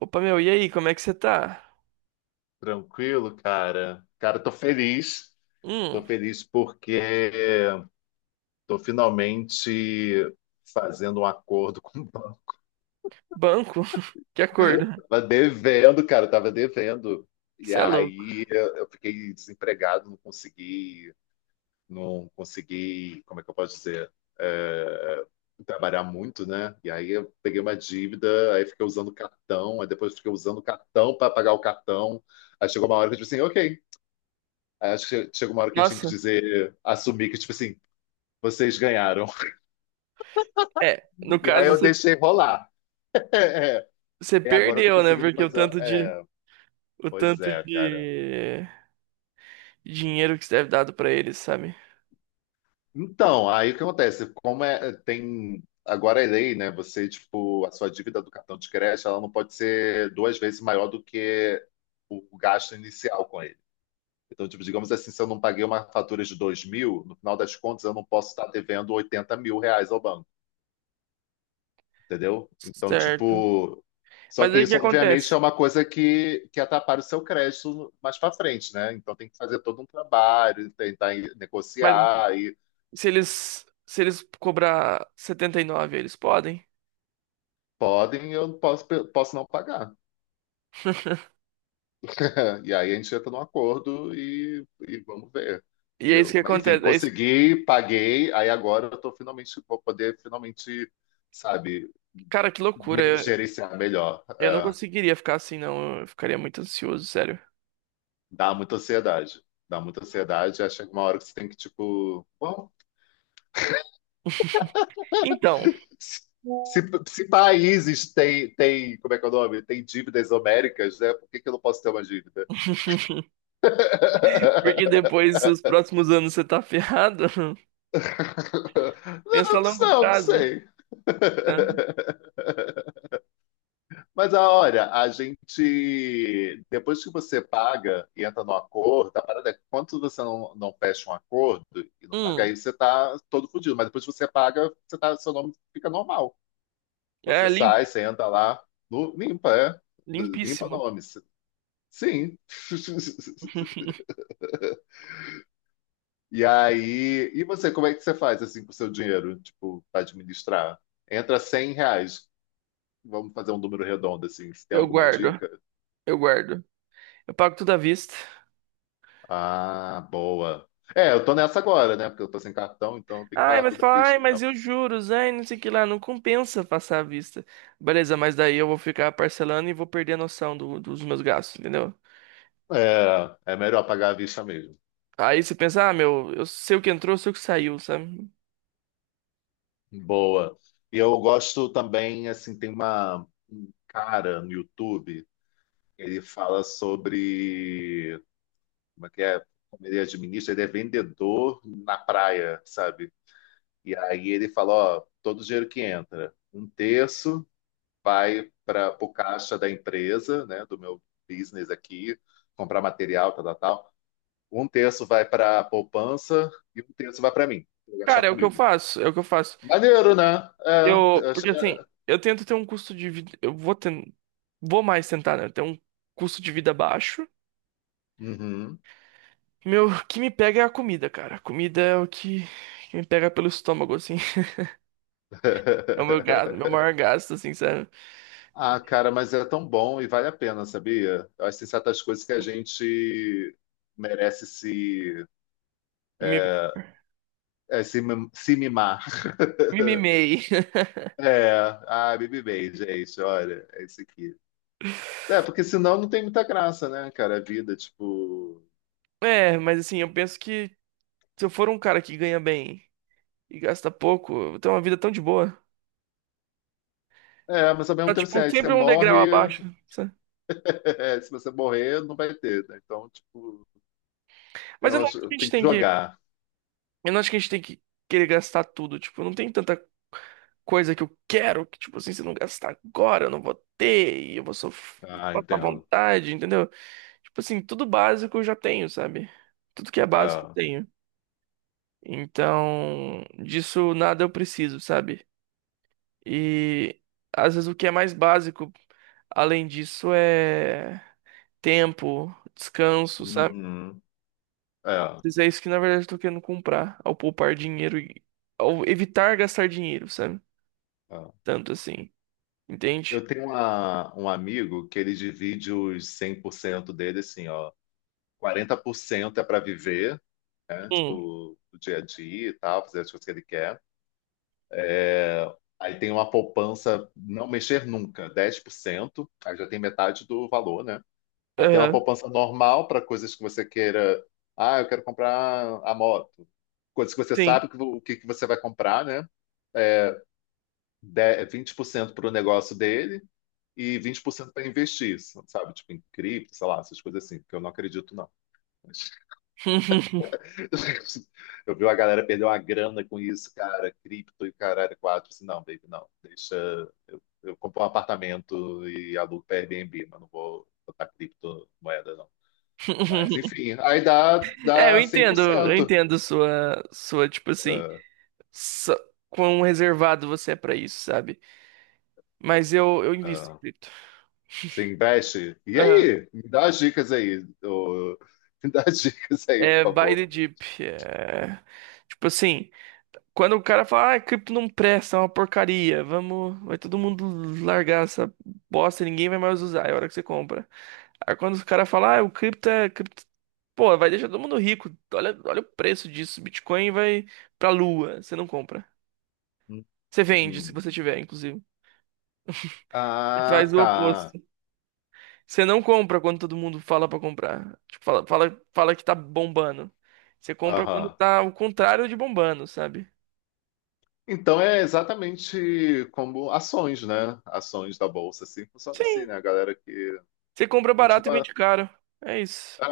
Opa, meu, e aí, como é que você tá? Tranquilo, cara. Cara, tô feliz. Tô Hum, feliz porque tô finalmente fazendo um acordo com o banco. banco? Que acordo? Tava devendo, cara, tava devendo. E Você é louco. aí eu fiquei desempregado, não consegui, não consegui, como é que eu posso dizer? É, trabalhar muito, né? E aí eu peguei uma dívida, aí fiquei usando cartão, aí depois fiquei usando cartão para pagar o cartão. Aí chegou uma hora que eu disse assim, ok. Acho que chega uma hora que a gente tem que Nossa, dizer, assumir que, tipo assim, vocês ganharam. é, no E aí caso eu você deixei rolar. você E agora eu tô perdeu, né? conseguindo Porque o fazer. tanto de É, o pois tanto é, cara. de dinheiro que você deve dado pra eles, sabe? Então, aí o que acontece? Como é, tem. Agora é lei, né? Você, tipo, a sua dívida do cartão de crédito, ela não pode ser duas vezes maior do que o gasto inicial com ele. Então, tipo, digamos assim, se eu não paguei uma fatura de 2.000, no final das contas, eu não posso estar devendo 80 mil reais ao banco. Entendeu? Então, Certo. tipo, só Mas que aí o que isso, obviamente, acontece? é uma coisa que atrapalha o seu crédito mais para frente, né? Então tem que fazer todo um trabalho, tentar Mas negociar e se eles cobrar 79, eles podem? podem, eu não posso, posso não pagar. E aí a gente entra num acordo e vamos ver, E é isso entendeu? que Mas enfim, acontece. Consegui, paguei, aí agora eu tô finalmente, vou poder finalmente, sabe, Cara, que loucura. Gerenciar melhor. Eu não É, conseguiria ficar assim, não. Eu ficaria muito ansioso, sério. dá muita ansiedade. Dá muita ansiedade, aí chega uma hora que você tem que, tipo, bom, Então, Se, se países têm, como é que é o nome? Tem dívidas homéricas, né? Por que que eu não posso ter uma dívida? porque depois, nos próximos anos, você tá ferrado. Pensa a Não, longo não, não prazo, sei. tá? Mas ah, olha, a gente, depois que você paga e entra no acordo, a parada é que quando você não fecha um acordo e não paga, Hum, aí você tá todo fodido. Mas depois que você paga, você tá, seu nome fica normal. é Você limpo, sai, você entra lá, limpa, é. Limpa limpíssimo. nome. Sim. E aí, e você, como é que você faz assim com o seu dinheiro, tipo, para administrar? Entra R$ 100. Vamos fazer um número redondo assim. Você tem Eu alguma guardo, dica? eu guardo. Eu pago tudo à vista. Ah, boa. É, eu tô nessa agora, né? Porque eu tô sem cartão, então eu tenho que Ai, pagar mas tudo à fala, ai, vista mas mesmo. e os juros? Ai, não sei o que lá, não compensa passar à vista. Beleza, mas daí eu vou ficar parcelando e vou perder a noção dos meus gastos, entendeu? É, é melhor pagar à vista mesmo. Aí você pensa, ah, meu, eu sei o que entrou, eu sei o que saiu, sabe? Boa. E eu gosto também, assim, tem uma um cara no YouTube, ele fala sobre como é que é? Como ele administra, ele é vendedor na praia, sabe? E aí ele fala, ó, todo o dinheiro que entra, um terço vai para o caixa da empresa, né, do meu business aqui, comprar material, tal, tal, tal. Um terço vai para a poupança e um terço vai para mim, pra gastar Cara, é o que eu comigo. faço, é o que eu faço. Maneiro, né? É, eu Porque achei- assim, eu tento ter um custo de vida, vou mais tentar, né, ter um custo de vida baixo. Uhum. Meu, o que me pega é a comida, cara. A comida é que me pega pelo estômago, assim. É o meu gasto, meu maior gasto, assim, sabe? Ah, cara, mas é tão bom e vale a pena, sabia? Eu acho que tem certas coisas que a gente merece se, Me, é, se, mim- se mimar. me mimei. É, ah, Baby Base, é isso, olha, é isso aqui. É, porque senão não tem muita graça, né, cara, a vida, tipo... É, mas assim, eu penso que se eu for um cara que ganha bem e gasta pouco, eu vou ter uma vida tão de boa. É, mas ao mesmo Tá, tempo, assim, tipo, aí você sempre um degrau morre, abaixo, sabe? é, se você morrer, não vai ter, né? Então, tipo, Mas eu não acho que a gente tem que tem que jogar. Eu não acho que a gente tem que querer gastar tudo. Tipo, não tem tanta coisa que eu quero que, tipo assim, se eu não gastar agora, eu não vou ter e eu vou sofrer, vou Ah, passar entendo. vontade, entendeu? Tipo assim, tudo básico eu já tenho, sabe? Tudo que é básico eu Ah, tenho. Então, disso nada eu preciso, sabe? E às vezes o que é mais básico, além disso, é tempo, descanso, sabe? uhum. É, Mas é isso que na verdade eu tô querendo comprar, ao poupar dinheiro e ao evitar gastar dinheiro, sabe? é. Tanto assim, entende? Eu tenho um amigo que ele divide os 100% dele, assim, ó, 40% é para viver, né? Hum, Tipo, o dia a dia e tal, fazer as coisas que ele quer. Aí tem uma poupança não mexer nunca, 10% aí já tem metade do valor, né? Aí tem uma aham, poupança normal para coisas que você queira. Ah, eu quero comprar a moto. Coisas que você sim. sabe que, o que, que você vai comprar, né? 20% para o negócio dele e 20% para investir, sabe? Tipo em cripto, sei lá, essas coisas assim, porque eu não acredito, não. Mas eu vi a galera perder uma grana com isso, cara, cripto e caralho, quatro. Eu não, baby, não. Deixa. Eu compro um apartamento e alugo para Airbnb, mas não vou botar criptomoeda, não. Mas, enfim, aí dá, É, dá eu 100%. entendo tipo assim, Ah, só, quão reservado você é pra isso, sabe? Mas eu invisto em ah, cripto. você investe. E Aham. aí? Me dá as dicas aí. Ô, me dá as dicas aí, É por buy favor. the dip. É... Tipo assim, quando o cara fala, ah, cripto não presta, é uma porcaria, vamos, vai todo mundo largar essa bosta, ninguém vai mais usar, é a hora que você compra. Aí quando o cara fala, ah, o cripto é, cripto Pô, vai deixar todo mundo rico. Olha, olha o preço disso. Bitcoin vai pra lua. Você não compra. Hum. Você vende, se você tiver, inclusive. Você Faz Ah, o tá. oposto. Você não compra quando todo mundo fala pra comprar. Tipo, fala que tá bombando. Você compra quando Aham. tá o contrário de bombando, sabe? Então é exatamente como ações, né? Ações da bolsa, assim, funciona assim, Sim. né? A galera que Você compra barato e continua. vende caro. É isso.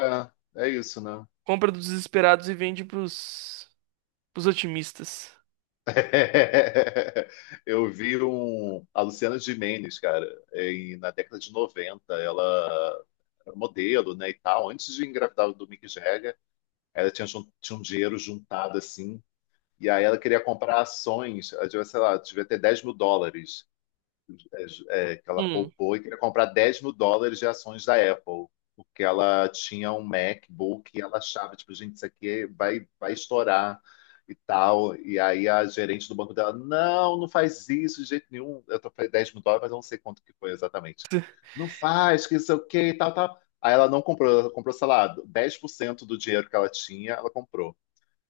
É, é isso, né? Compra dos desesperados e vende pros otimistas. Eu vi um, a Luciana Gimenez, cara, na década de 90, ela era modelo, né, e tal, antes de engravidar do Mick Jagger, ela tinha, tinha um dinheiro juntado, assim, e aí ela queria comprar ações, ela devia, sei lá, devia ter 10 mil dólares, mil dólares é, que ela Hum. poupou e queria comprar US$ 10.000 de ações da Apple, porque ela tinha um MacBook e ela achava, tipo, gente, isso aqui vai estourar e tal. E aí a gerente do banco dela, não faz isso de jeito nenhum. Eu tô falei US$ 10.000, mas eu não sei quanto que foi exatamente. Não faz, que isso é o quê e tal, tal. Aí ela não comprou, ela comprou, sei lá, 10% do dinheiro que ela tinha, ela comprou.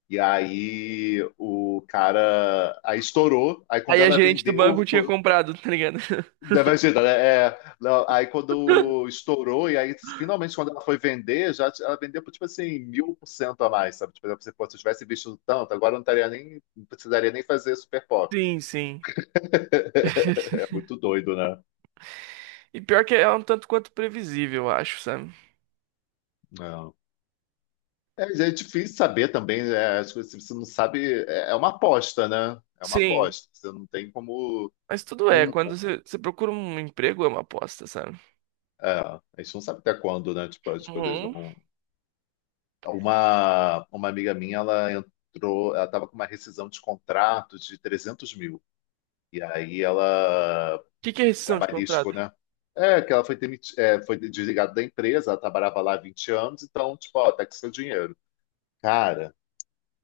E aí o cara aí estourou. Aí quando Aí a ela gerente do vendeu, banco tinha comprado, tá ligado? não, imagina, né? É, não, aí quando estourou, e aí finalmente quando ela foi vender, ela vendeu por tipo assim, 1.000% a mais, sabe? Tipo, se eu tivesse visto tanto, agora eu não estaria nem, não precisaria nem fazer super pop. Sim, sim. É muito doido, né? E pior que é um tanto quanto previsível, eu acho, sabe? Não. É, é difícil saber também, né? As coisas, se você não sabe, é, é uma aposta, né? É uma Sim, aposta. Você não tem como. mas tudo é. Um, Quando você procura um emprego, é uma aposta, sabe? a gente não sabe até quando, né? Tipo, as coisas Uhum. O vão. Uma amiga minha, ela entrou, ela estava com uma rescisão de contrato de 300 mil. E aí ela, que que é rescisão de trabalhístico, contrato? né? É, que ela foi desligada da empresa, ela trabalhava lá há 20 anos, então, tipo, ó, tá com seu dinheiro. Cara,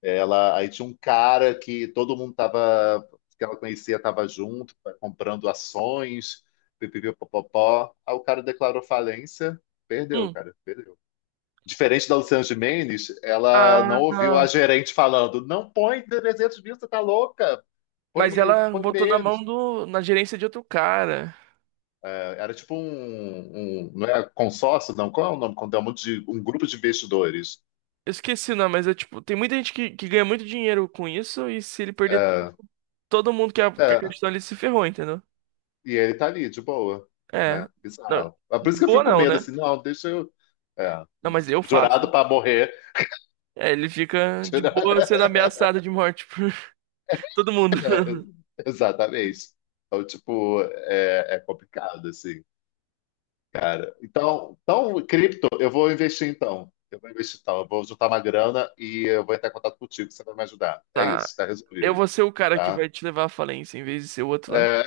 ela, aí tinha um cara que todo mundo tava, que ela conhecia tava junto, comprando ações, pipipipopopó. Aí o cara declarou falência, perdeu, Hum. cara, perdeu. Diferente da Luciana Gimenez, ela não Ah, ouviu a gerente falando: não põe 300 mil, você tá louca, mas põe, ela põe botou na mão menos. do, na gerência de outro cara. É, era tipo um. Não é consórcio, não? Qual é o nome? Quando é um grupo de investidores. Eu esqueci o nome, mas é tipo, tem muita gente que ganha muito dinheiro com isso e se ele perder tudo, É, todo mundo que é, acreditou ele se ferrou, entendeu? e ele tá ali, de boa, né? É. Não, Bizarro. É por de isso que eu boa fico com não, medo, né? assim, não, deixa eu. É, Não, mas eu jurado faço. para morrer. É, ele fica de boa sendo ameaçado de morte por todo mundo. É, exatamente. Então, tipo, é, é complicado, assim. Cara, então, cripto, eu vou investir então. Eu vou investir então. Eu vou juntar uma grana e eu vou entrar em contato contigo, você vai me ajudar. É Tá. isso, tá Eu resolvido, vou ser o cara que tá? vai te levar à falência em vez de ser o outro lá. É,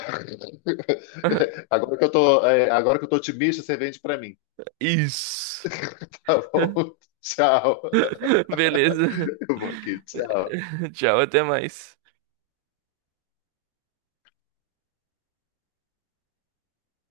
agora que eu tô, é, agora que eu tô otimista, você vende pra mim, Isso. tá bom? Tchau. Beleza. Eu vou aqui, tchau. Tchau, até mais.